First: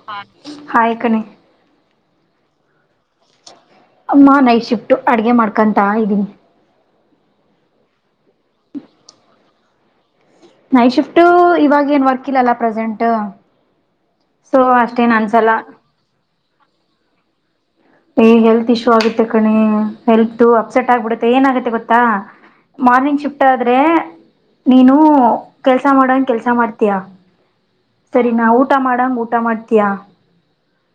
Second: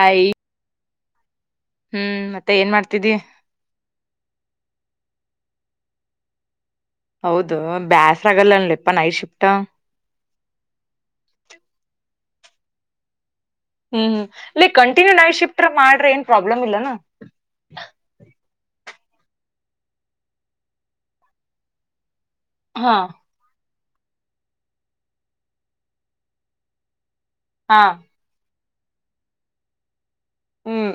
ಆಯ್ ಅಯ್ ಪಕ್ಕನೆ. ಹ್ಮ್ ಮತ್ತೆ ಏನ್ ಮಾಡ್ತಿದ್ದಿಯ. ಅಡ್ಗೆ ಮಾಡ್ಕೊಂತ ಇದ್ದೀನಿ. ಹೌದು ಬ್ಯಾಸ್. ಸಗಲ್ಲನ್ಲೆಪ್ಪ ನೈ ಶಿಫ್ ಟ್ಟು. ನೈಟ್ ಶಿಫ್ಟು ಇವಾಗ ಏನ್ ವರ್ಕ್ ಇಲ್ಲಲ್ಲ ಪ್ರೆಸೆಂಟು. ಹ್ಮ್ ಹ್ಮ್ ಲೈಕ್ ಕಂಟಿನ್ಯೂ ನೈ ಶಿಫ್ಟ ಮಾಡ್ರಿ ಪ್ರಬ್ಲಮ ಇಲ್ಲೇನು. ಹ್ಮ್ ಹೆಲ್ ತ್ತ್ ಇಶ್ಯೂ ಆಗುತ್ತೆ ಕಣೆ ಹೆಲ್ತ್ ಅಪ್ಸೆಟ್ ಆಗ್ಬಿಡುತ್ತೆ ಏನಾಗುತ್ತೆ ಗೊತ್ತಾ. ಹಾ ಮಾರ್ನಿಂಗ್ ಶಿಫ್ಟ್ ಆದ್. ಆದ್ರೆ ನೀನು ಕೆಲ್ಸ ಮಾಡಂಗ ಕೆಲ್ಸ ಮಾಡ್ತೀಯ. ಹಾ ಸರಿ ನಾವು. ಊಟ ಮಾಡಂಗ್ ಊಟ ಮಾಡ್ತಯಾ. ಹ್ಮ್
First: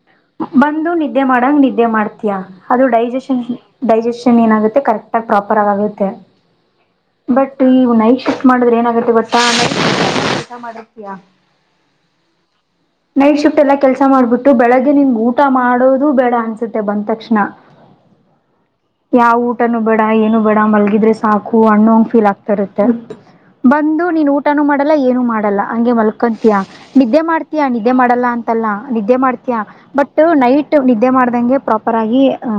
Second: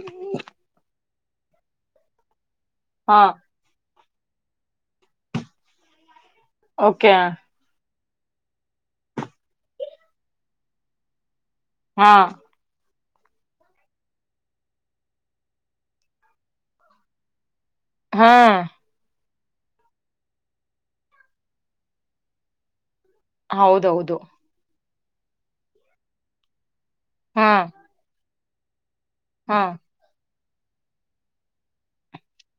ಬಂದು ನಿದ್. ನಿದ್ದೆ ಮೇಡಂಗ್ ನಿದ್ ದ್ದೆ ಮಾಡ್ತೀಯಾ. ಅದು ಹಾ ಡೈಜೆಷನ್ ಡೈಜೆಷನ್ ಏನಾಗುತ್ತೆ ಕರೆಕ್ಟಾಗಿ ಪ್ರಾಪರ್ ಆಗುತ್ತೆ. ಓಕೆ ಬಟ್ ಇವ್ ನೈ ಶಿಫ್ ಮಾಡಿದ್ರೆ ಏನಾಗುತ್ತೆ ಗೊತ್ತ [unintelligible] ಮಾಡಿರ್ತೀಯ ಹಾ ನೈಟ್ ಶಿಫ್ಟ್ ಎಲ್ಲಾ ಕೆಲ್ಸ ಮಾಡ್ಬಿಟ್ಟು ಬೆಳಗ್ಗೆ ನಿಮ್ಗೆ ಊಟ ಮಾಡೋದು ಬೇಡ ಅನ್ಸೆ. ಸುತ್ತೆ ಬಂದ್ ತಕ್ಷಣ. ಹಾ ಯಾವ್ ಊಟನು ಬೇಡ ಏನು ಬೇಡ ಮಲ್ಗಿದ್ರೆ ಸಾಕು ಅನೊ ಹಂಗ್ ಫೀಲ್ ಆಗ್ತಾ ಇರುತ್ತೆ. ಬಂದು ಹೌದೌದು ನೀನ್ ಊಟನೂ ಮಾಡ್. ಮಾಡಲ್ಲ ಏನು ಮಾಡಲ್ಲ ಹಂಗೆ ಮಲ್ಕತಿಯ. ನಿದ್ದೆ ಹಾ ಮಾಡ್ತೀಯಾ ನಿದ್ದೇೆ ಮಾಡಲ್ಲ ಅಂತ್. ತಲ ನಿದ್ದೆ ಹಾ ಮಾಡ್ತಯಾ ಬಟ್ ನೈಟ್ ಒಟ್ಟು ನಿದ್ದೆ ಮಾಡ್ದಂಗೆ. ಪ್ರಾಪರ್ ಆಗಿ ಹಾ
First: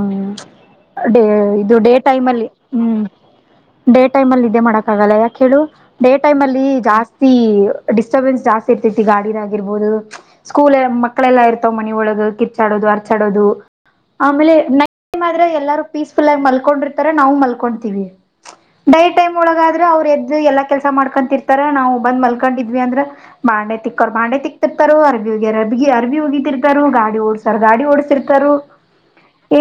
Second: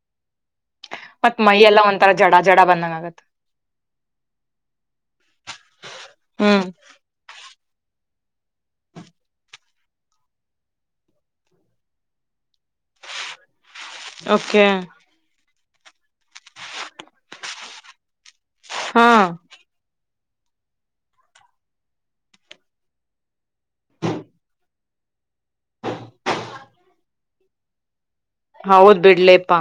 ಡೇ ಮತ್ ಮೈ ಇದು ಎಲ್ಲ ಡೇ ಒಂಥರ ಟೈಮ್ ಜಡ ಅಲ್ಲಿ ಜಡ ಬಂದಂಗ ಹ್ಮ್. ಆಗತ್ ಡೇ ಟೈಮ್ಲ್ಲಿ ನಿದ್ದೆ ಮಾಡಕ್ಕಾಗಲ್ಲ ಯಕ್ ಕೇಳು ಡೇ ಟೈಮ್ ಹ್ಮ್ ಅಲ್ಲಿ ಜಾಸ್ತಿ. ಡಿಸ್ಟರ್ಬೆನ್ಸ್ ಜಾಸ್ತಿ ಇರ್ತತಿ ಗಾಡಿನಗಿರ್ಬೋದು ಸ್ಕೂಲ್ ಮಕ್ಕಳೆಲ್ಲಾ ಇರ್ತವ್ ಮನಿ ಒಳಗೆ ಕಿಚ್ಚಾಡೋದು ಅರ್ಚಾಡೋದು ಆಮೇಲೆ ಓಕೆ [unintelligible] ಎಲ್ಲಾರೂ ಪೀಸ್ಫುಲ್ ಆಗಿ ಮಲ್ಕೊಂಡಿರ್ತಾರೆ ನಾವು ಮಲ್ಕೊತೀವಿ. ಡೈ ಹಾ ಟೈಮ್ ಒಳಗಾದ್ರೆ ಅವ್ರ್ ಎದ್ ಎಲ್ಲ ಕೆಲ್ಸ ಮಾಡ್ಕೊಂತಿರ್ತಾರ ನಾವು ಬಂದ್ ಮಲ್ಕೊಂಡಿದ್ವಿ ಅಂದ್ರ ಬಂಡೆ ತಿಕ್ಕೋರ್ ಬಾಂಡೆ ತಿಕ್ತಿರ್ತಾರ ಅರ್ಬಿಹೋಗಿಯಾರ್ ಅರಬಿ ಹೋಗಿತಿರ್ತರು ಗಾಡಿ ಓಡ್ಸರ್ ಗಾಡಿ ಓಡಸಿರ್ತಾರ್. ಹೌದ್ ಬಿಡ್ಲಪ್ಪಾ.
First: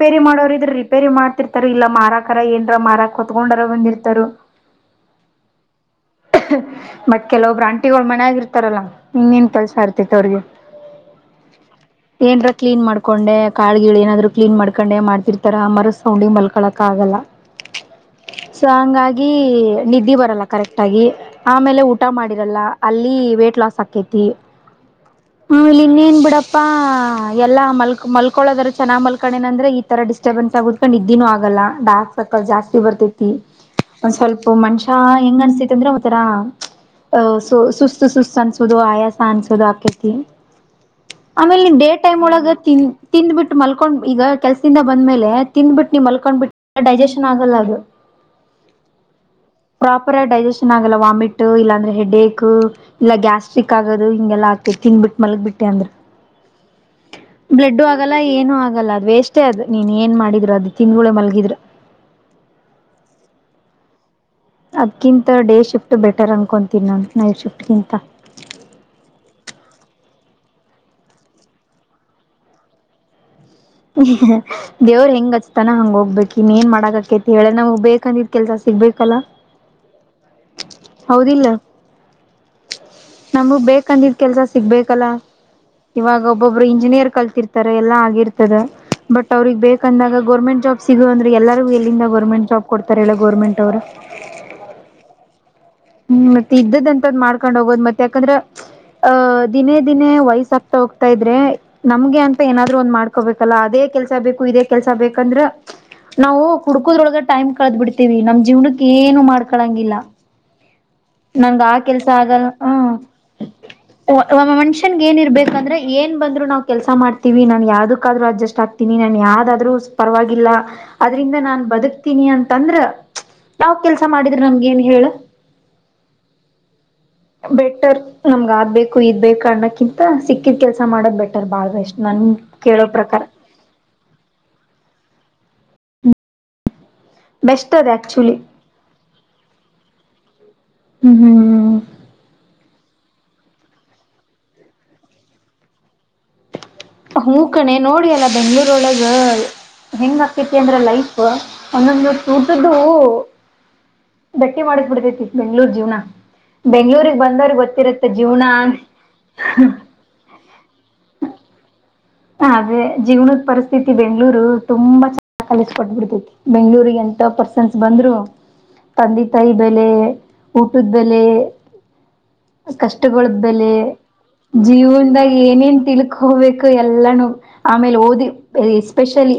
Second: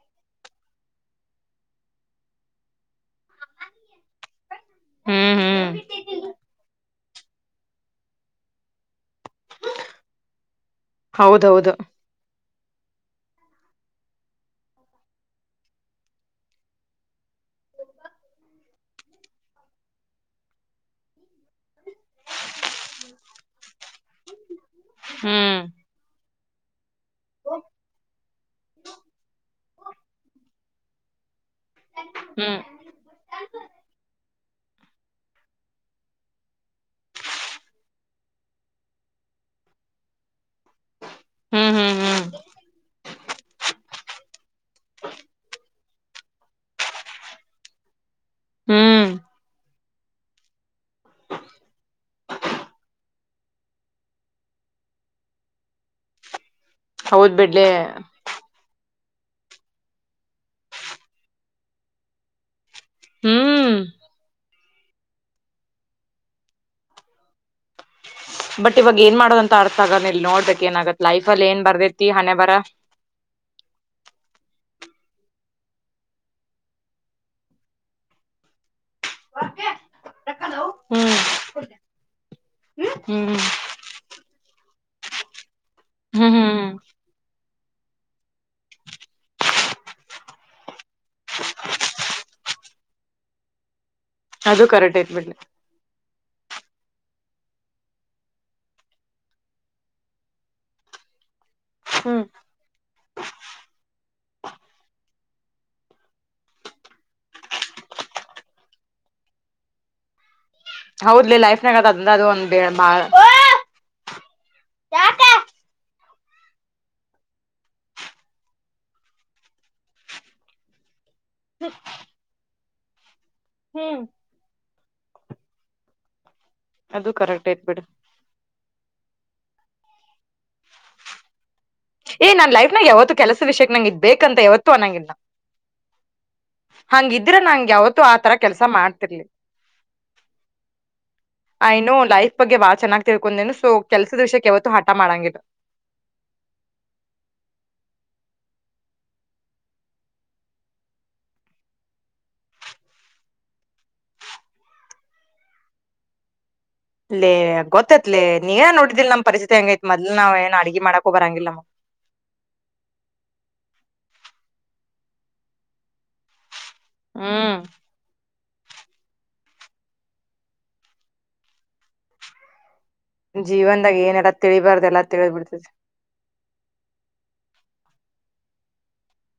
ರಿಪೇರಿ ಮಾಡೋರು ಇದ್ರ ರಿಪೇರಿ ಮಾಡ್ತಿರ್ತಾರ ಇಲ್ಲ ಮಾರಕರ ಏನ್ರ ಮಾರಕ್ ಕತ್ಕೊಂಡರ ಬಂದಿರ್ತಾರ ಹ್ಮ್ ಹ್ಮ್ ಮತ್ ಕೇಳೋಬ್ರು ಆಂಟಿಗುಳು ಮನ್ಯಾಗಿರ್ತಾರಲ್ಲ ಇನ್ ಏನ್ ಕಳ್ಸ ಇರ್ತಿತ್ತು ಅವ್ರಿಗೆ ಹೌದೌದು ಏನ್ರ. ಕ್ಲೀನ್ ಮಾಡ್ಕೊಂಡೆ ಕಲಗಿಲು ಏನಾದ್ರು ಕ್ಲೀನ್ ಮಾಡ್ಕೊಂಡೆ ಮಾಡ್ತಿರ್ತಾರ ಮರಸ್ ಸೌಂಡಿಂಗ್ ಮಲ್ಕಳಕ ಆಗಲ್ಲ ಸೊ ಹಂಗಾಗಿ ನಿದ್ದೆ ಬರಲ್ಲ ಕರೆಕ್ಟ್ ಆಗಿ ಆಮೇಲೆ ಊಟ ಮಾಡಿರಲ್ಲ ಅಲ್ಲಿ ವೇಟ್ ಲಾಸ್ ಆಕೈತಿ. ಹ್ಮ ಹ್ಮ್ ಹುಲಿ ನಿನ್ ಬಿಡಪ್ ಪಾ ಎಲ್ಲಾ ಮಾಲ್ಕ್ ಮಾಲ್ಕ್ ಯಾವಾಗ್ ಆದ್ರೂ ಚನಾಗ್ ಮಲ್ಕೊಂಡಿನಿ ಅಂದ್ರೆ ಇತರ ಡಿಸ್ಟ್ರೆಬಂನ್ಸ್ ನಿದ್ದಿನೂ ಆಗ್ ಆಗಲ್ಲ ಡಾರ್ಕ್ ಸರ್ಕಲ್ ಹ್ಮ್ ಜಾಸ್ತಿ ಬರ್ತತಿ ಒನ್ ಸೋಪ್ ಮನುಷ್ಯ ಹೆಂಗ್ ಅನ್ಸತತಿ ಅಂದ್ರೆ ಒಂತರ ಹ ಸುಸ್ತು ಸುಸ್ತು ಅನ್ಸೋದು ಆಯಾಸ ಅನ್ಸೋದು ಆಕೇತಿ. ಆಮೇಲೆ ಹ್ಮ್ ನಿನ್ ಹ್ಮ್ ಡೇ ಟೈಮ್ ಹ್ಮ್ ಒಳಗತ್ತೀನ್ ಮಲ್ಕೊಂಡ್ ಈಗ ಕೆಲ್ಸಿಂದ ಬಂದ್ಮೇಲೆ ತಿಂದ್ಬಿಟ್ಟು ನೀ ಮಲ್ಕೊಂಡ್ ಬಿಟ್ ಡೈಜೆಷನ್ ಆಗಲ್ಲ ಅದು ಹ್ಮ್ ಪ್ರಾಪರ್ ಡೈಜೆಷನ್ ಆಗಲ್ಲ ವಾಮಿಟ್ ಇಲ್ಲಾ ಅಂದ್ರೆ ಹೆಡ್ಏಕ್ ಇಲ್ಲ ಗ್ಯಾಸ್ಟ್ರಿಕ್ ಆಗೋದು ಹಿಂಗೆಲ್ಲ ಹಾಕತಿ ತಿಂದಬಿಟ್ ಮಲ್ಗಬಿಟ್ಟೆ ಅಂದ್ರ ಹೌದ್ ಬಿಡ್ಲೆ. ಏನು ಆಗಲ್ಲ ಅದ್ ವೇಷ್ಟೇ ಅದು ನೀನ್ ಏನ್ ಮಾಡಿದ್ರು ಅದು ತಿಂದ್ಗುಲೆ ಮಲಗಿದ್ರೆ. ಹ್ಮ್ ಅದ್ಕಿಂತ ಡೇ ಶಿಫ್ಟ್ ಬೆಟರ್ ಅನ್ಕೊತೀನಿ ನಾನು ನೈಟ್ ಶಿಫ್ಟ್ಗಿಂತ. ಬಟ್ ಇವಾಗ ಏನ್ ಮಾಡೋದಂತ ಅರ್ಥ ಆಗದ ಇಲ್ ನೋಡ್ಬೇಕಕ್ ಏನ್ ಆಗತ್ ಲೈಫ್ ಅಲ್ಲಿ ಏನ್ ಬರ್ದೇತಿ ಹಣೆ ಬರ ದೇವ್ರ ಹೆಂಗ್ ಹಚ್ತಾನ ಹಂಗ್ ಹೋಗ್ಬೇಕು ಇನ್ನ ಏನ್ ಮಾಡಕಕೇತಿ ಹೇಳ ನಾವ ಬೇಕಂತಿದ್ ಕೆಲ್ಸ ಸಿಗ್ಬೇಕಲ್ಲ. ಹ್ಮ್ ಹೌದಿಲ್ಲ ಹ್ಮ್ ನಮ್ಮುಗ್ ಬೇಕಂದಿದ್ ಕೆಲ್ಸ ಸಿಗ್ಬೇಕ್ ಕಲ. ಇವಾಗ ಹ್ಮ್ ಒಬ್ಬೊಬ್ರು ಹ್ಮ್ ಇಂಜಿನಿಯರ್ ಕಲ್ತಿರ್ತಿ ಈತರ ಎಲ್ಲ ಆಗಿರ್ತದೆ ಬಟ್ ಅವ್ರಗ್ ಬೇಕಂದಾಗ ಗೋರ್ಮೆಂಟ್ ಜಾಬ್ ಸಿಗು ಅಂದ್ರೆ ಎಲ್ಲರಿಗು ಎಲ್ಲಿಂದ ಗೋರ್ಮೆಂಟ್ ಜಾಬ್ ಕೊಡ್ತಾರೆ ಹೇಳು ಗೋರ್ಮೆಂಟೋರು. ಅದು ಕರೆಕ್ಟ್ ಐತ್ ಬಿಡ್ಲಿ. ಹ್ಮ್ ಮತ್ತೆ ಇದ್ದದ್ ಅಂತದ್ ಮಾಡ್ಕೊಂಡ್ ಹೋಗೋದ್ ಮತ್ತ್ ಯಾಕಂದ್ರ ಹ ದಿನೇ ದಿನೇ ವಯಸ್ಸ ಆಗ್ತಾ ಹೋಗ್ತಾ ಇದ್ರೆ ನಮ್ಗೆ ಹ್ಮ್ ಅಂತ ಏನಾದ್ರು ಒಂದ್ ಮಾಡ್ಕೊಬೇಕಲ್ಲ ಅದೇ ಕೆಲ್ಸ ಬೇಕು ಇದೇ ಕೆಲ್ಸ ಬೇಕಂದ್ರ ನಾವು ಹುಡ್ಕೋದ್ರೊಳಗ ಟೈಮ್ ಕಳದ್ ಬಿಡ್ತೀವಿ ನಮ್ ಜೀವನಕ್ ಏನು ಮಾಡ್ಕೊಳಂಗಿಲ್ಲ. ಹೌದ್ಲಿ ನನ್ಗ್ ಲೈಫ್ನಾಗ ಆ ಅದ ಕೆಲ್ಸ ಅದ ಅದು ಆಗಲ್ಲ ಒಂದ್ ಹ ಬಾಳ ಒ ಒಬ್ಬ ಮನುಷ್ಯನ್ಗೇಗಿರ್ಬೇಕಂದ್ರೆ ಏನ್ ಬಂದ್ರು ನಾವ್ ಕೆಲ್ಸ ಮಾಡ್ತೀವಿ ನಾನ್ ಯಾವ್ದಕ್ಕಾದ್ರು ಅಡ್ಜಸ್ಟ್ ಆಗ್ತೀನಿ ನನ್ ಯಾವ್ದಾದ್ರು ಪರವಾಗಿಲ್ಲ ಅದ್ರಿಂದ ನಾನ್ ಬದುಕ್ತೀನಿ ಅಂತಂದ್ರ ಯಾವ್ ಹ್ಮ್ ಕೆಲಸ ಮಾಡಿದ್ರ್ ನಮಗೇನ್ ಹೇಳು. ಅದು ಕರೆಕ್ಟ್ ಐತ್ ಬಿಡು ಬೆಟರ್ ನಮ್ಗ ಆದ್ಬೇಕು ಇದ್ ಬೇಕು ಅನ್ನಕ್ಕ್ ಕಿಂತ ಸಿಕ್ಕಿದ್ ಕೆಲ್ಸ ಮಾಡೋದ್ ಬೆಟರ್ ಬಾಳ್ರ ಏ ನನ್ ಲೈಫ್ನಾಗ ಯಾವತ್ತು ಕೆಲಸ ವಿಷಯಕ್ಕೆ ನಂಗ್ ಇದ್ ಬೇಕಂತ ಯಾವತ್ತು ಅನಂಗಿಲ್ಲ. ಹಂಗಿದ್ರೆ ನಂಗ್ ಬೆಸ್ಟ್ ಅದ್ ಯಾವತ್ತೂ ಆತರ ಆಕ್ಚುಲಿ ಕೆಲ್ಸ ಮಾಡ್ತಿರ್ಲಿ ಹ್ಮ್ ಐ ಹ್ಮ್ ನೊ ಲೈಫ್ ಬಗ್ಗೆ ಬಾಳ ಚೆನ್ನಾಗ್ ತಿಳ್ಕೊಂಡೇನಿ ಸೊ ಕೆಲ್ಸದ್ ವಿಷ್ಯಕ್ಕೆ ಯಾವತ್ತು ಹಠ ಮಾಡಂಗಿಲ್ಲ.. ಹೂ ಕಣೆ ನೋಡಿ ಅಲ್ಲ ಬೆಂಗ್ಳೂರ್ ಒಳಗ ಹೆಂಗ್ ಆಗ್ತೖತಿ ಅಂದ್ರ ಲೈಫು ಒಂದೊಂದೊತ್ ಊಟದ್ದು ಬಟ್ಟಿ ಮಾಡಕ್ಬಿಡ್ತೈತಿ ಬೆಂಗ್ಳೂರ್ ಜೀವನ ಬೆಂಗ್ಳೂರಿಗ್ ಲ್ಲೇ ಬಂದವ್ರಿಗೆ ಗೊತ್ತಿರತ್ತೆ ಗೊತ್ತೈತ್ಲೆ ಜೀವನ ನೀಯೆ ನೋಡಿದಿಲ್ ನಮ್ ಪರಿಸ್ಥಿತಿ ಹೆಂಗೈತ್ ಮೊದ್ಲ್ ನಾವ್ ಏನ್ ಅಡ್ಗಿ ಮಾಡಕ್ಕೂ ಬರಂಗಿಲ್ಲ ನಮ್ಮ್ ಹ ಅದ್ರೆ ಜೀವನದ್ ಪರಿಸ್ಥಿತಿ ಬೆಂಗ್ಳೂರು ತುಂಬಾ ಚ ಕಲಿಸಕೊಟ್ಬಿಡ್ತೈತಿ. ಬೆಂಗ್ಳೂರಿಗೆ ಎಂತ ಹ್ಮ್ ಪರ್ಸನ್ಸ್ ಬಂದ್ರು ತಂದಿ ತಾಯಿ ಬೆಲೆ ಊಟದ್ ಬೆಲೆ ಕಷ್ಟಗಳ್ದ್ ಬೆಲೆ ಜೀವನ್ದಾಗ ಏನಾರ ತಿಳಿಬಾರ್ದ ಎಲ್ಲಾ ಜೀವನ್ದಾಗ ತಿಳಿದ್ ಬಿಡ್ತೈತಿ ಏನೇನ್ ತಿಳ್ಕೋಬೇಕೋ ಎಲ್ ಇಲ್ಲಾನು ಆಮೇಲೆ ಓದಿ ಎಸ್ಪೆಷಲಿ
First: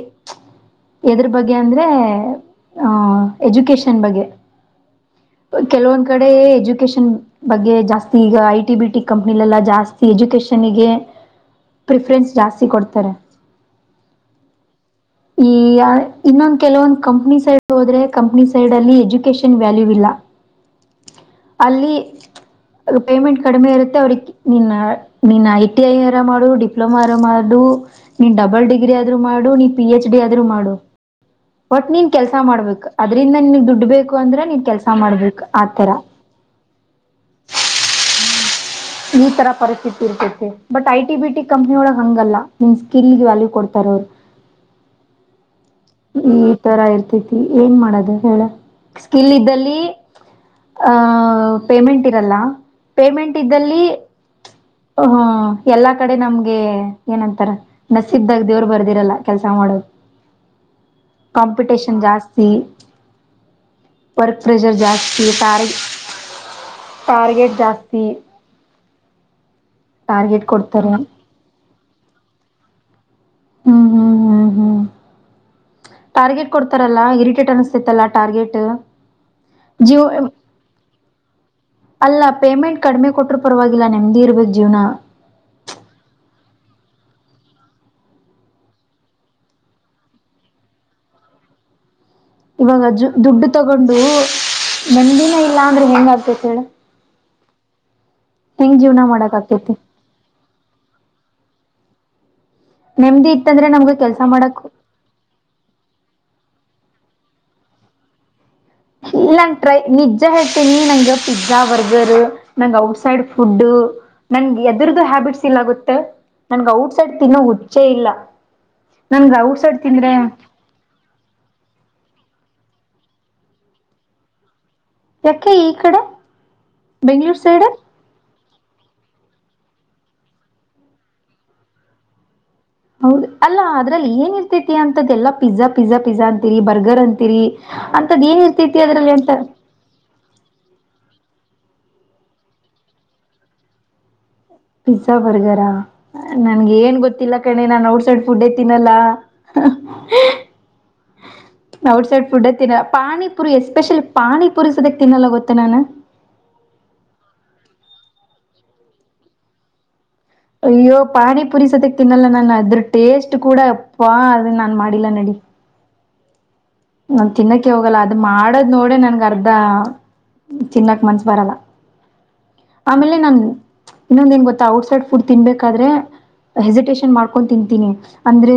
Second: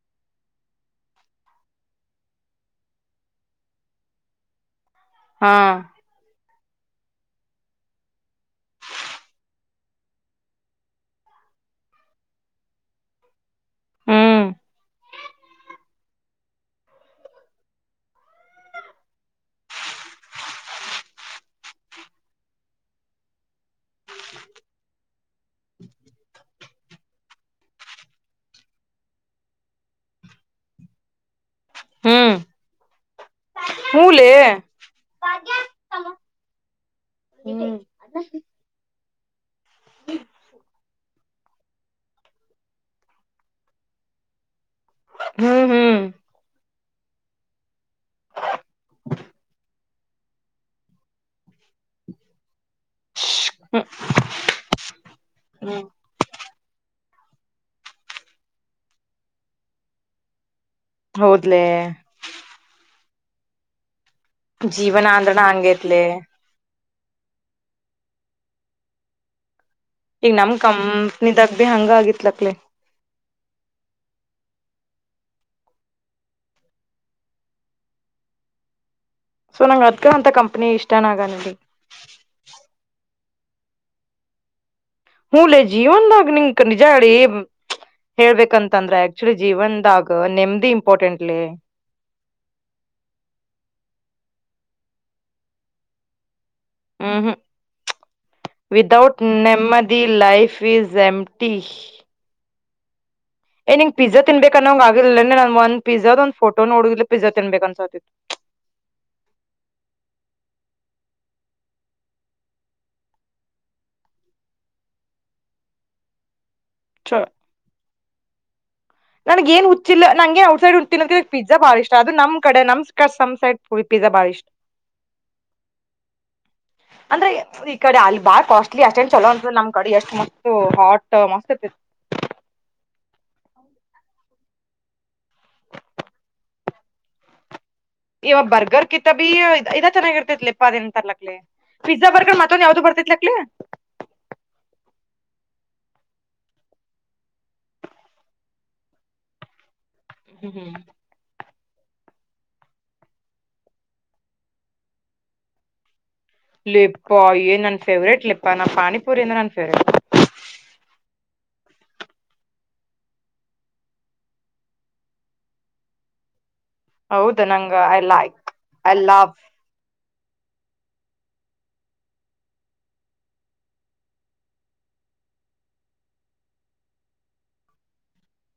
ಎದ್ರ ಬಗ್ಗೆ ಅಂದ್ರೆ ಆ ಎಜುಕಷನ್ ಬಗ್ಗೆ. ಹಾ ಕೆಲವೊಂದ್ ಕಡೆ ಎಜು ಎಜುಕೇಷನ್ ಬಗ್ಗೆ ಜಾಸ್ತಿ ಈಗ ಐ ಟಿ ಬಿ ಟಿ ಕಂಪ್ನಲೆಲ್ಲ ಜಾಸ್ತಿ ಎಜುಕೇಷನ್ನಿಗೆ ಪ್ರಿಫರೆನ್ಸ್ ಜಾಸ್ತಿ ಕೊಡ್ತಾರೆ ಹ್ಮ್ ಈ ಇನ್ನೊಂದು ಕೆಲವೊಂದ್ ಕಂಪ್ನಿ ಸೈಡ್ ಹೋದ್ರೆ ಕಂಪನಿ ಸೈಡಲ್ಲಿ ಎಜುಕೇಶನ್ ವ್ಯಾಲ್ಯೂ ಇಲ್ಲ ಅಲ್ಲಿ ಪೇಮೆಂಟ್ ಕಡಿಮೆ ಇರು ತ್ತೆ ಅವ್ರಿಕ್ ನಿನ್ನಾ ನೀನ್ ಐ ಟಿ ಐ ಶರ ಮಾಡು ಡಿಪ್ಲೋಮಾ ದ ಮಾಡು ನೀನ್ ಡಬಲ್ ಡಿಗ್ರಿ ಆದ್ರೂ ಮಾಡು ನೀ ಪಿ ಎಚ್ ಡಿ ಆದ್ರೂ ಮಾಡು. ಬಟ್ ನೀನ್ ಕೆಲ್ಸ ಹ್ಮ್ ಮಾಡ್ಬೇಕು ಅದ್ರಿಂದ ನಿನ್ಗ್ ದುಡ್ಬೇಕು ಹೂಲೆ ಅಂದ್ರ ನೀನ್ ಕೆಲ್ಸ ಮಾಡ್ಬೇಕು ಆತರ. ಹ್ಮ್ ಈ ತರ ಪರಿಸ್ಥಿತಿ ಇರ್ತೈೆತೆ but I T B T company ಒಳಗ್ ಹಂಗಲ್ಲ ನಿಮ್ ಸ್ಕಿಲ್ಗೆ ವ್ಯಾಲ್ಯೂ ಕೊಡ್ತಾರ ಅವ್ರು. ಹ್ಮ್ ಇತರ ಇರತೈತಿ ಏನ್ ಮಾಡದು ಹೇಳ ಸ್ಕಿಲ್ ಇದಲ್ಲಿ ಆ ಪೇಮೆಂಟ್ ಇರಲ್ಲ ಪೇಮೆಂಟ್ ಇದ್ದಲ್ಲಿ ಹ ಹ್ಮ್ ಎಲ್ಲಾ ಕಡೆ ನಮ್ ಹೇ ಏನಂತಾರ ನಸೀಬ್ದಾಗ ದೇವ್ರು ಬರ್ದಿರಲ್ಲ ಕೆಲ್ಸ ಮಾಡೋದ್ ಹೌದ್ಲೆ ಕಾಂಪಿಟೇಷನ್ ಜಾಸ್ತಿ ವರ್ಕ್ ಪ್ರೆಷರ್ ಜೀವನ ಜಾಸ್ತಿ ಅಂದ್ರನ ಹಂಗೈತ್ಲೆ [unintelligible] ಟಾರ್ಗೆಟ್ ಜಾಸ್ತಿ ಈಗ್ ಟಾರ್ಗೆಟ್ ನಮ್ ಕೊಡ್ತಾರೆ ಕಂಪ್ನಿದಾಗ ಭೀ ಹಂಗ ಆಗಿತ್ಲಕ್ಲೆ. ಹ್ಮ್ ಹ್ಮ್ ಹ್ಮ್ ಹ್ಮ್ ಟಾರ್ಗೆಟ್ ಕೊಡ್ತಾರಲ್ಲಾ ಇರಿಟೇಟ್ ಅನಸ್ತಿತ್ತಲ್ಲಾ ಟಾರ್ಗೆಟ್. ಸೊ ನಂಗ್ ಜೀವ ಅದ್ಕ ಅಂತ ಕಂಪನಿ ಇಷ್ಟನ ಆಗನ್ ಕೊಟ್ಟ್ರ ಪರವಾಗಿಲ್ಲ ನೆಮ್ದಿ ಇರ್ಬೋಕ್ ಜೀವನ. ಹುಂನ್ಲೆ ಜೀವನ್ದಾಗ ನಿನ್ಗ್ ನಿಜ ಹೇಳಿ ಹೇಳ್ಬೇಕಂತಂದ್ರ ಆಕ್ಚುಲಿ ಜೀವನ್ದಾಗ ನೆಮದಿ ಇಂಪಾರ್ಟೆಂಟ್ಲೇ. ಇವಾಗ ದುಡ್ಡು ತಗೊಂಡು ನೇಮ್ದಿನ ಇಲ್ಲಾ ಅಂದ್ರೆ ಹೆಂಗ್ ಆಗ್ತೇ ಹೇಳ ಹ್ಮ್ ಹ್ಮ್ ಹೆಂಗ್ ಜೀವನ ವಿದೌಟ್ ಮಾಡಕ್ ಆಕೇತಿ ನೆಮ್ಮದಿ ಲೈಫ್ ಇಸ್ ಎಮ್ ಟ್ಟಿ. ನೆಮ್ಮದಿ ಇತ್ತಂದ್ರೆ ಹೇ ನಿಂಗ್ ನಮ್ಗ ಪಿಜ್ಜಾ ಕೆಲ್ಸ ತಿನ್ಬೇಕ್ ಮಾಡಕ್ ಅನ್ನೋಂಗ್ ಆಗಿರ್ಲಿಲ್ ಏನ್ ಒನ್ ಪಿಜ್ಜಾದು ಓ ನೋಡುದಿಲ್ಲ ಪಿಜ್ಜಾ ತಿನ್ಬೇಕು ಅನ್ಸತಿತು. ಇಲ್ಲ ನನ್ ಟ್ರೈ ನಿಜ ಹೇಳ್ತೀನಿ ನಂಗೆ ಪಿಜ್ಜಾ ಬರ್ಗರ್ ನಂಗ್ ಔಟ್ಸೈಡ್ ಫುಡ್ ನಂಗ ಎದರದುು ಹ್ಯಾಬಿಟ್ಸ್ ಇಲ್ಲಾ ಗೊತ್ತು. ನನ್ಗ್ ಔಟ್ ಸೈಡ್ ಚ ತಿನ್ನೋ ಹುಚ್ಚೆ ಇಲ್ಲ. ನನ್ಗೆ ನನ್ಗ ಏನ್ ಔಟ್ಸೈಡ್ ಹುಚ್ಚಿಲ್ಲ ತಿಂದ್ರೆ ನಾಂಗೆನ್ ಔಟ್ಸೈಡ್ [unintelligible] ಪಿಜ್ಜ ಬಾಳ ಇಷ್ಟ ಅದು ನಮ್ ಕಡೆ ನಮ್ ಕಾಮ್ ಸೈಡ್ ಪಿಜ್ಜ ಬಾಳ ಇಷ್ ಯಾಕೆ ಇ ಕಡೆ ಬೆಂಗಳೂರು ಸೈಡ. ಇಲಿ ಅಷ್ಟೇನ್ ಚಲೋ ಅನ್ಸೋದಿಲ್ ನಮ್ ಕಡೆ ಎಷ್ಟ್ ಮಸ್ತ್ ಹಾಟ್ ಮಸ್ತ್ ಇರತೈತಿ. ಹೌದು ಅಲ್ಲ ಅದ್ರಲ್ಲಿ ಏನ್ ಇರ್ತೈತಿ ಅಂತದ ಎಲ್ಲಾ ಪಿಜ್ಜಾ ಪಿಜ್ಜಾ ಪಿಜ್ಜಾ ಅಂತೀರಿ ಬರ್ಗರ್ ಅಂತೀರಿ. ಅಂತದ್ ಏನ್ ಇವಾಗ ಇರ್ತೈತಿ ಬರ್ಗರ್ ಅದ್ರಲ್ಲಿ ಕಿತ್ತಾಬೀ ಅಂತ ಇದ ಚೆನ್ನಾಗಿರ್ತೈತ್ ಲೇಪ್ಪ [unintelligible] ಪಿಜ್ಜಾ ಬರ್ಗರ್ ಮತಂದು ಯಾವವುದ ಭರ್ತಲಕ್ಲೇ ಪಿಜ್ಜಾ ಬರ್ಗರಾ ನನ್ಗೆ ಏನ್ ಗೊತ್ತಿಲ್ಲ ಕಣೆ ನಾನ್ ಔಟ್ಸೈಡ್ ಫುಡ್ ಹೇ ತಿನ್ನಲ್ಲ ಹ್ಮ್ ಹ್ಮ್ ಔಟ್ಸೈಡ್ ಫುಡ್ ತಿನ್ನ ಪಾನಿಪುರಿ ಎಸ್ಪೆಷಲಿ ಪಾನಿಪುರಿ ಸದಕ್ ತಿನ್ನಲ್ಲ ಗೊತ್ತ ನಾನು. ಲೇಪ್ಪಾ ಏನ್ ನನ್ ಫೇವ್ರೇಟ್ ಲೇಪ್ಪ ನ ಪಾನಿಪುರಿಂದ್ರೆ ನನ್ ಫೇವ್ರೇಟ್. ಅಯ್ಯೋ ಪಾನಿ ಪುರಿ ಸತ್ತಕ್ ತಿನ್ನಲ್ಲ ನಾನು ಅದ್ರ ಟೇಸ್ಟ್ ಕೂಡ ಅಪ್ಪಾ ಅದ ನಾನ್ ಮಾಡಿಲ್ಲ ನಡಿ. ನಾನ್ ಹೌದ ತಿನ್ನಕ್ಕೆ ನಂಗ ಹೋಗಲ್ಲ ಐ ಅದ್ ಲೈಕ್ ಮಾಡದ್ ಐ ನೋಡೆ ನನ್ಗ ಲವ್ ಅರ್ಧ ತಿನ್ನಕ್ ಮನ್ಸ್ ಬರಲ್ಲ ಆಮೇಲೆ ನಾನ್ ಇನ್ನೊಂದೇನ್ ಗೊತ್ತಾ ಔಟ್ಸೈಡ್ ಫುಡ್ ತಿನ್ಬೇಕಾದ್ರೆ ಹೆಸಿಟೇಶನ್ ಮಾಡ್ಕೊಂಡು ತಿಂತೀನಿ ಅಂದ್ರೆ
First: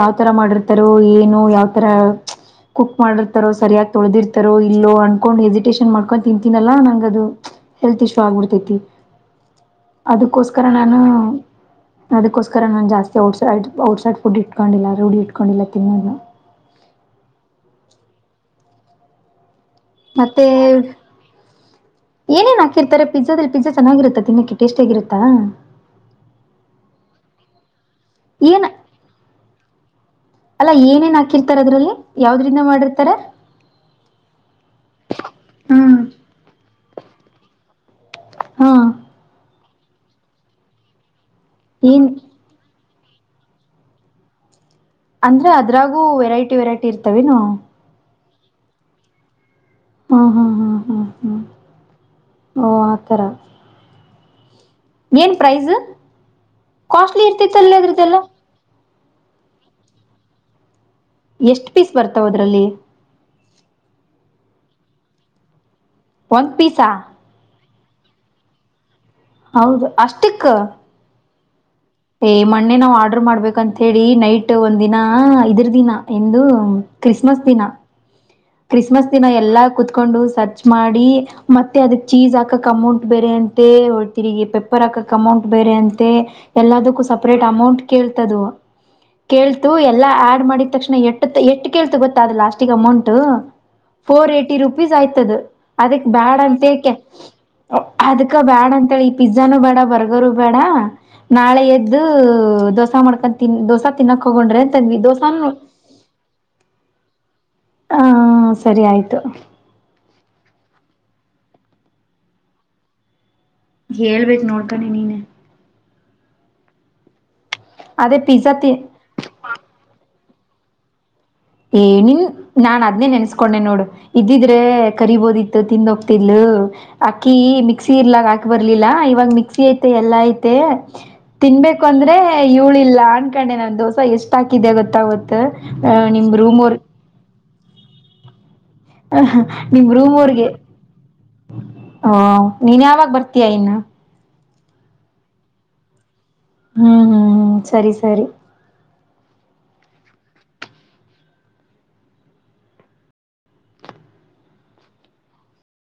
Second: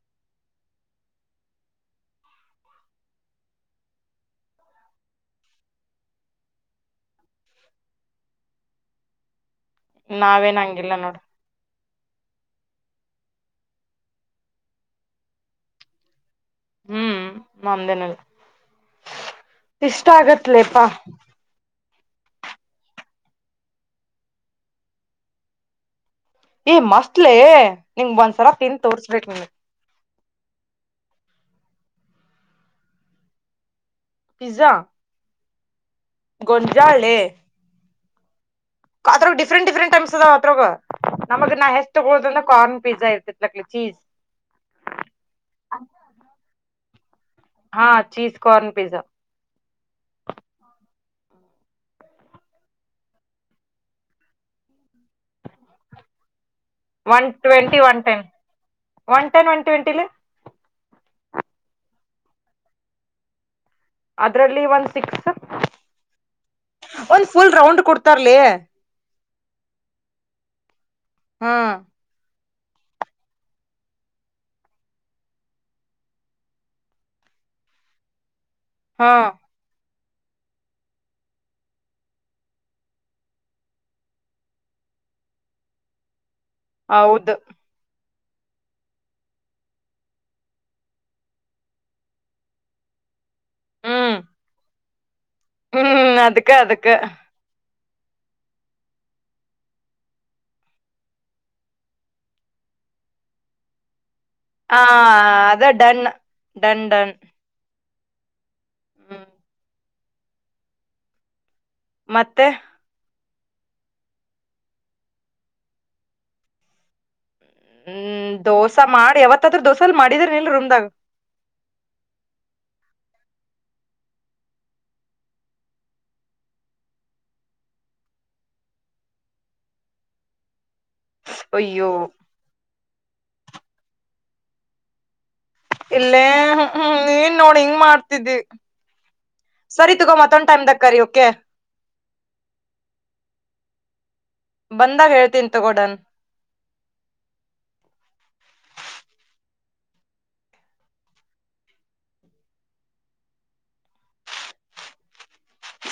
ಯಾವ್ತರ ಮಾಡಿರ್ತಾರೊ ಏನು ಯಾವತರ ಕುಕ್ ಮಾಡಿರ್ತಾರೋ ಸರಿಯಾಗಿ ತೊಳೆದಿರ್ತಾರೋ ಇಲ್ಲೋ ಅನ್ಕೊಂಡ್ ಹೆಸಿಟೇೇಶನ್ ಮಾಡ್ಕೊಂಡು ತಿಂತೀನಲ್ಲಾ ನಂಗ ಅದು ಹೆಲ್ತ್ ಇಶ್ಯೂ ಆಗ್ಬಿಡ್ತೈತಿ. ನಾವೇನ್ ಅದಕ್ಕೋಸ್ಕರ ಹಂಗಿಲ್ಲ ನಾನು ನೋಡ ಅದಕೋಸ್ ಸ್ಕರ ನಾನು ಜಾಸ್ತಿ ಔಟ್ಸೈ ಔಟ್ಸೈಡ್ ಫುಡ್ ಇಟ್ಕೊಂಡಿಲ್ಲ ರೂಢಿ ಇಟ್ಕೊಂಡಿಲ್ಲ ತಿನ್ನದ್ನ. ಹ್ಮ್ ಮಾಮ್ದನಲ್ಲ. ಇಷ್ಟ ಮತ್ತೆ ಆಗತ್ಲೇಪಾ. ಏನೇನ್ ಹಾಕಿರ್ತಾರೆ ಪಿಜಾದಲ್ಲಿ ಪಿಜ್ಜಾ ಚೆನ್ನಾಗಿರುತ್ತಾ ತಿನ್ನಕ್ಕೆೆ ಟೇಸ್ಟಾಗಿರುರತ್ತಾ. ಏ ಮಸ್ತ್ಲೇ ನಿಂಗ್ ಒಂದ್ಸಲ ಏನ್ ತಿನ್ ತೋರ್ಸ್ಬೇಕ್ ನಿನಗ್ ತಾರದ್ರಲ್ಲಿ ಯಾವ್ದ್ರಿಂದ ಮಾಡಿರ್ತಾರ. ಪಿಜ್ಜಾ. ಹಾ ಗೊಂಜಾಳೆ. ಹ್ಮ ಕಾತ್ರು ಡಿಫ್ರೆಂಟ್ ಡಿಫ್ರೆಂಟ್ ಅನ್ಸ್ತದ ಅದ್ರಾಗ. ನಮಗ್ ನಾ ಎಷ್ಟ್ ಏನ್ ತಗೊಳ್ತ [unintelligible] ಪಿಜ್ಜಾ ಇರ್ತ ಲಕ್ಲೆ ಚೀಜ್. ಅಂದ್ರೆ ಅದ್ರಾಗೂ ವೆರೈಟಿ ವೆರೈಟಿ ಇರ್ತ್ ಹಾ ಚೀಸ್ ಕಾರ್ನ್ ಪಿಜ್ಜಾ. ಹ್ಮ ಹ್ಮ್ ಹ್ಮ್ ಹ್ಮ್ ಹ್ಮ್ ಓ ಆತರ. ಏನು ಪ್ರೈಸು ಕಾಸ್ಟ್ಲಿ ಒನ್ ಇರ್ತಿತ್ತಲ್ಲ ಟ್ವೆಂಟಿ ಒನ್ ಅದ್ರ್ದಲ್ಲ. ಟೆನ್ ಒನ್ ಟೆನ್ ಒನ್ ಟ್ವೆಂಟಿಲ್ಲಿ. ಎಷ್ಟು ಪೀಸ್ ಬರ್ತಾವ ಅದ್ರಲ್ಲಿ? ಅದ್ರಲ್ಲಿ ಒಂದು ಸಿಕ್ಸು. ಒಂದು ಪೀಸ? ಕೊಡ್ತಾರ್ಲೇ. ಹೌದು ಅಷ್ಟಿಕ್ಕ? ಹಾ ಮನ್ನೆ ನಾವ್ ಆರ್ಡರ್ ಮಾಡ್ಬೇಕಂತ ಹೇಳಿ ನೈಟ್ ಒಂದ ದಿನ ಇದ್ರ ದಿನ ಎಂದು ಕ್ರಿಸ್ಮಸ್ ದಿನ ಕ್ರಿಸ್ಮಸ್ ಹಾ ದಿನ ಎಲ್ಲಾ ಕುತ್ ಕೊಂಡು ಸರ್ಚ್ ಮಾಡಿ ಮತ್ತೆ ಅದಕ್ ಚೀಸ್ ಹಾಕಕ್ ಅಮೌಂಟ್ ಬೇರೆ ಅಂತೆ ಹೊ ತಿರ್ಗಿ ಪೆಪ್ಪರ್ ಹಾಕಕ್ ಅಮೌಂಟ್ ಬೇರೆ ಅಂತೆ. ಎಲ್ಲದಕ್ಕೂ ಹೌದು ಸಪ್ರೇಟ್ ಅಮೌಂಟ್ ಕೇಳ್ ತದು ಕೇಳ್ತು ಎಲ್ಲಾ ಆಡ್ ಮಾಡಿದ ತಕ್ಷಣ ಎಟ್ತ್ ಎಟ್ ಕೇಳ್ತು ಗೊತ್ತಾ ಅ ಲಾಸ್ಟಿಗೆ amount to hmm four eighty rupees ಆಯ್ತದು. ಅದಕ್ ಹ್ಮ್ ಬ್ಯಾಡ ಅದಕ್ಕ ಅಂತೇಕೆ ಅದಕ್ಕ ಅದ್ಕ ಬೇಡ ಅಂತೇಳಿ ಪಿಜ್ಜಾನು ಬೇಡ ಬರ್ಗರು ಬೇಡ ನಾಳೆ ಎದ್ದು ದೋಸಾ ಮಾಡ್ಕ ತಿನ್ನಿ ದೋಸಾ ತಿನ್ನಕ್ ಹೋಗೊಂಡ್ರೆ ಹಾ ಅಂತಂದ್ವಿ ದೋಸಾನು ಅದೆ ಡನ್ ಡನ್ ಡನ್. ಹ ಸರಿ ಆಯ್ತು. ಹ್ಮ್ ಮತ್ತೆ ಹೇಳ್ಬೇಕು ನೋಡ್ಕಾನಿ ನೀನೇ. ಅದೇ ಹ್ಮ್ ಪಿಜ್ಜಾ ತಿ ದೋಸಾ ಮಾಡಿ ಯಾವತ್ತಾದ್ರ ದೋಸೆಲ್ ಮಾಡಿ [unintelligible] ನಿಲ್ರಿ ರೂಮ್ದಾಗ. ಏನಿನ್ ನಾನ್ ಅದ್ನೇ ನೆನ್ಸ್ಕೊಂಡೆ ನೋಡು ಇದ್ದಿದ್ರೆ ಕರಿಬೋದಿತ್ತು ತಿಂದೋಗ್ತಿದ್ಲು ಅಕಿ ಮಿಕ್ಸಿ ಇರ್ಲಾಗ ಹಾಕ ಬರ್ಲಿಲ್ಲ ಇವಾಗ ಮಿಕ್ಸಿ ಐತೆ ಎಲ್ಲಾ ಐತೆ ತಿನ್ಬೇಕು ಅಯ್ಯೋ ಅಂದ್ರೆ ಇವ್ಳಿಲ್ಲ. ಅನ್ಕೊಂಡೆ ನಾನ್ ದೋಸ ಎಷ್ಟಾಕಿದ್ದೆ ಗೊತ್ತಾ ಅವತ್ತ್ ತ್ತು ಹ ಹ್ಮ್ ಏನ್ ನೋಡಿಂಗ್ ಮಾಡ್ತಿದ್ದ್ ಹ ಹ ಹ ನಿಮ್ರೂಮೋರ್ಗೆ ಕರಿ ಓಕೆ ಹ ನೀನ್ ಯಾವಾಗ ಬರ್ತೀಯಾ ಇನ್ನ? ಬಂದಾಗ ಹೇಳ್ತೀನ್ ತಗೋ ಡನ್. ಹ್ಮ್ ಹ್ಮ್ ಹ್ಮ್ ಸರಿ ಸರಿ.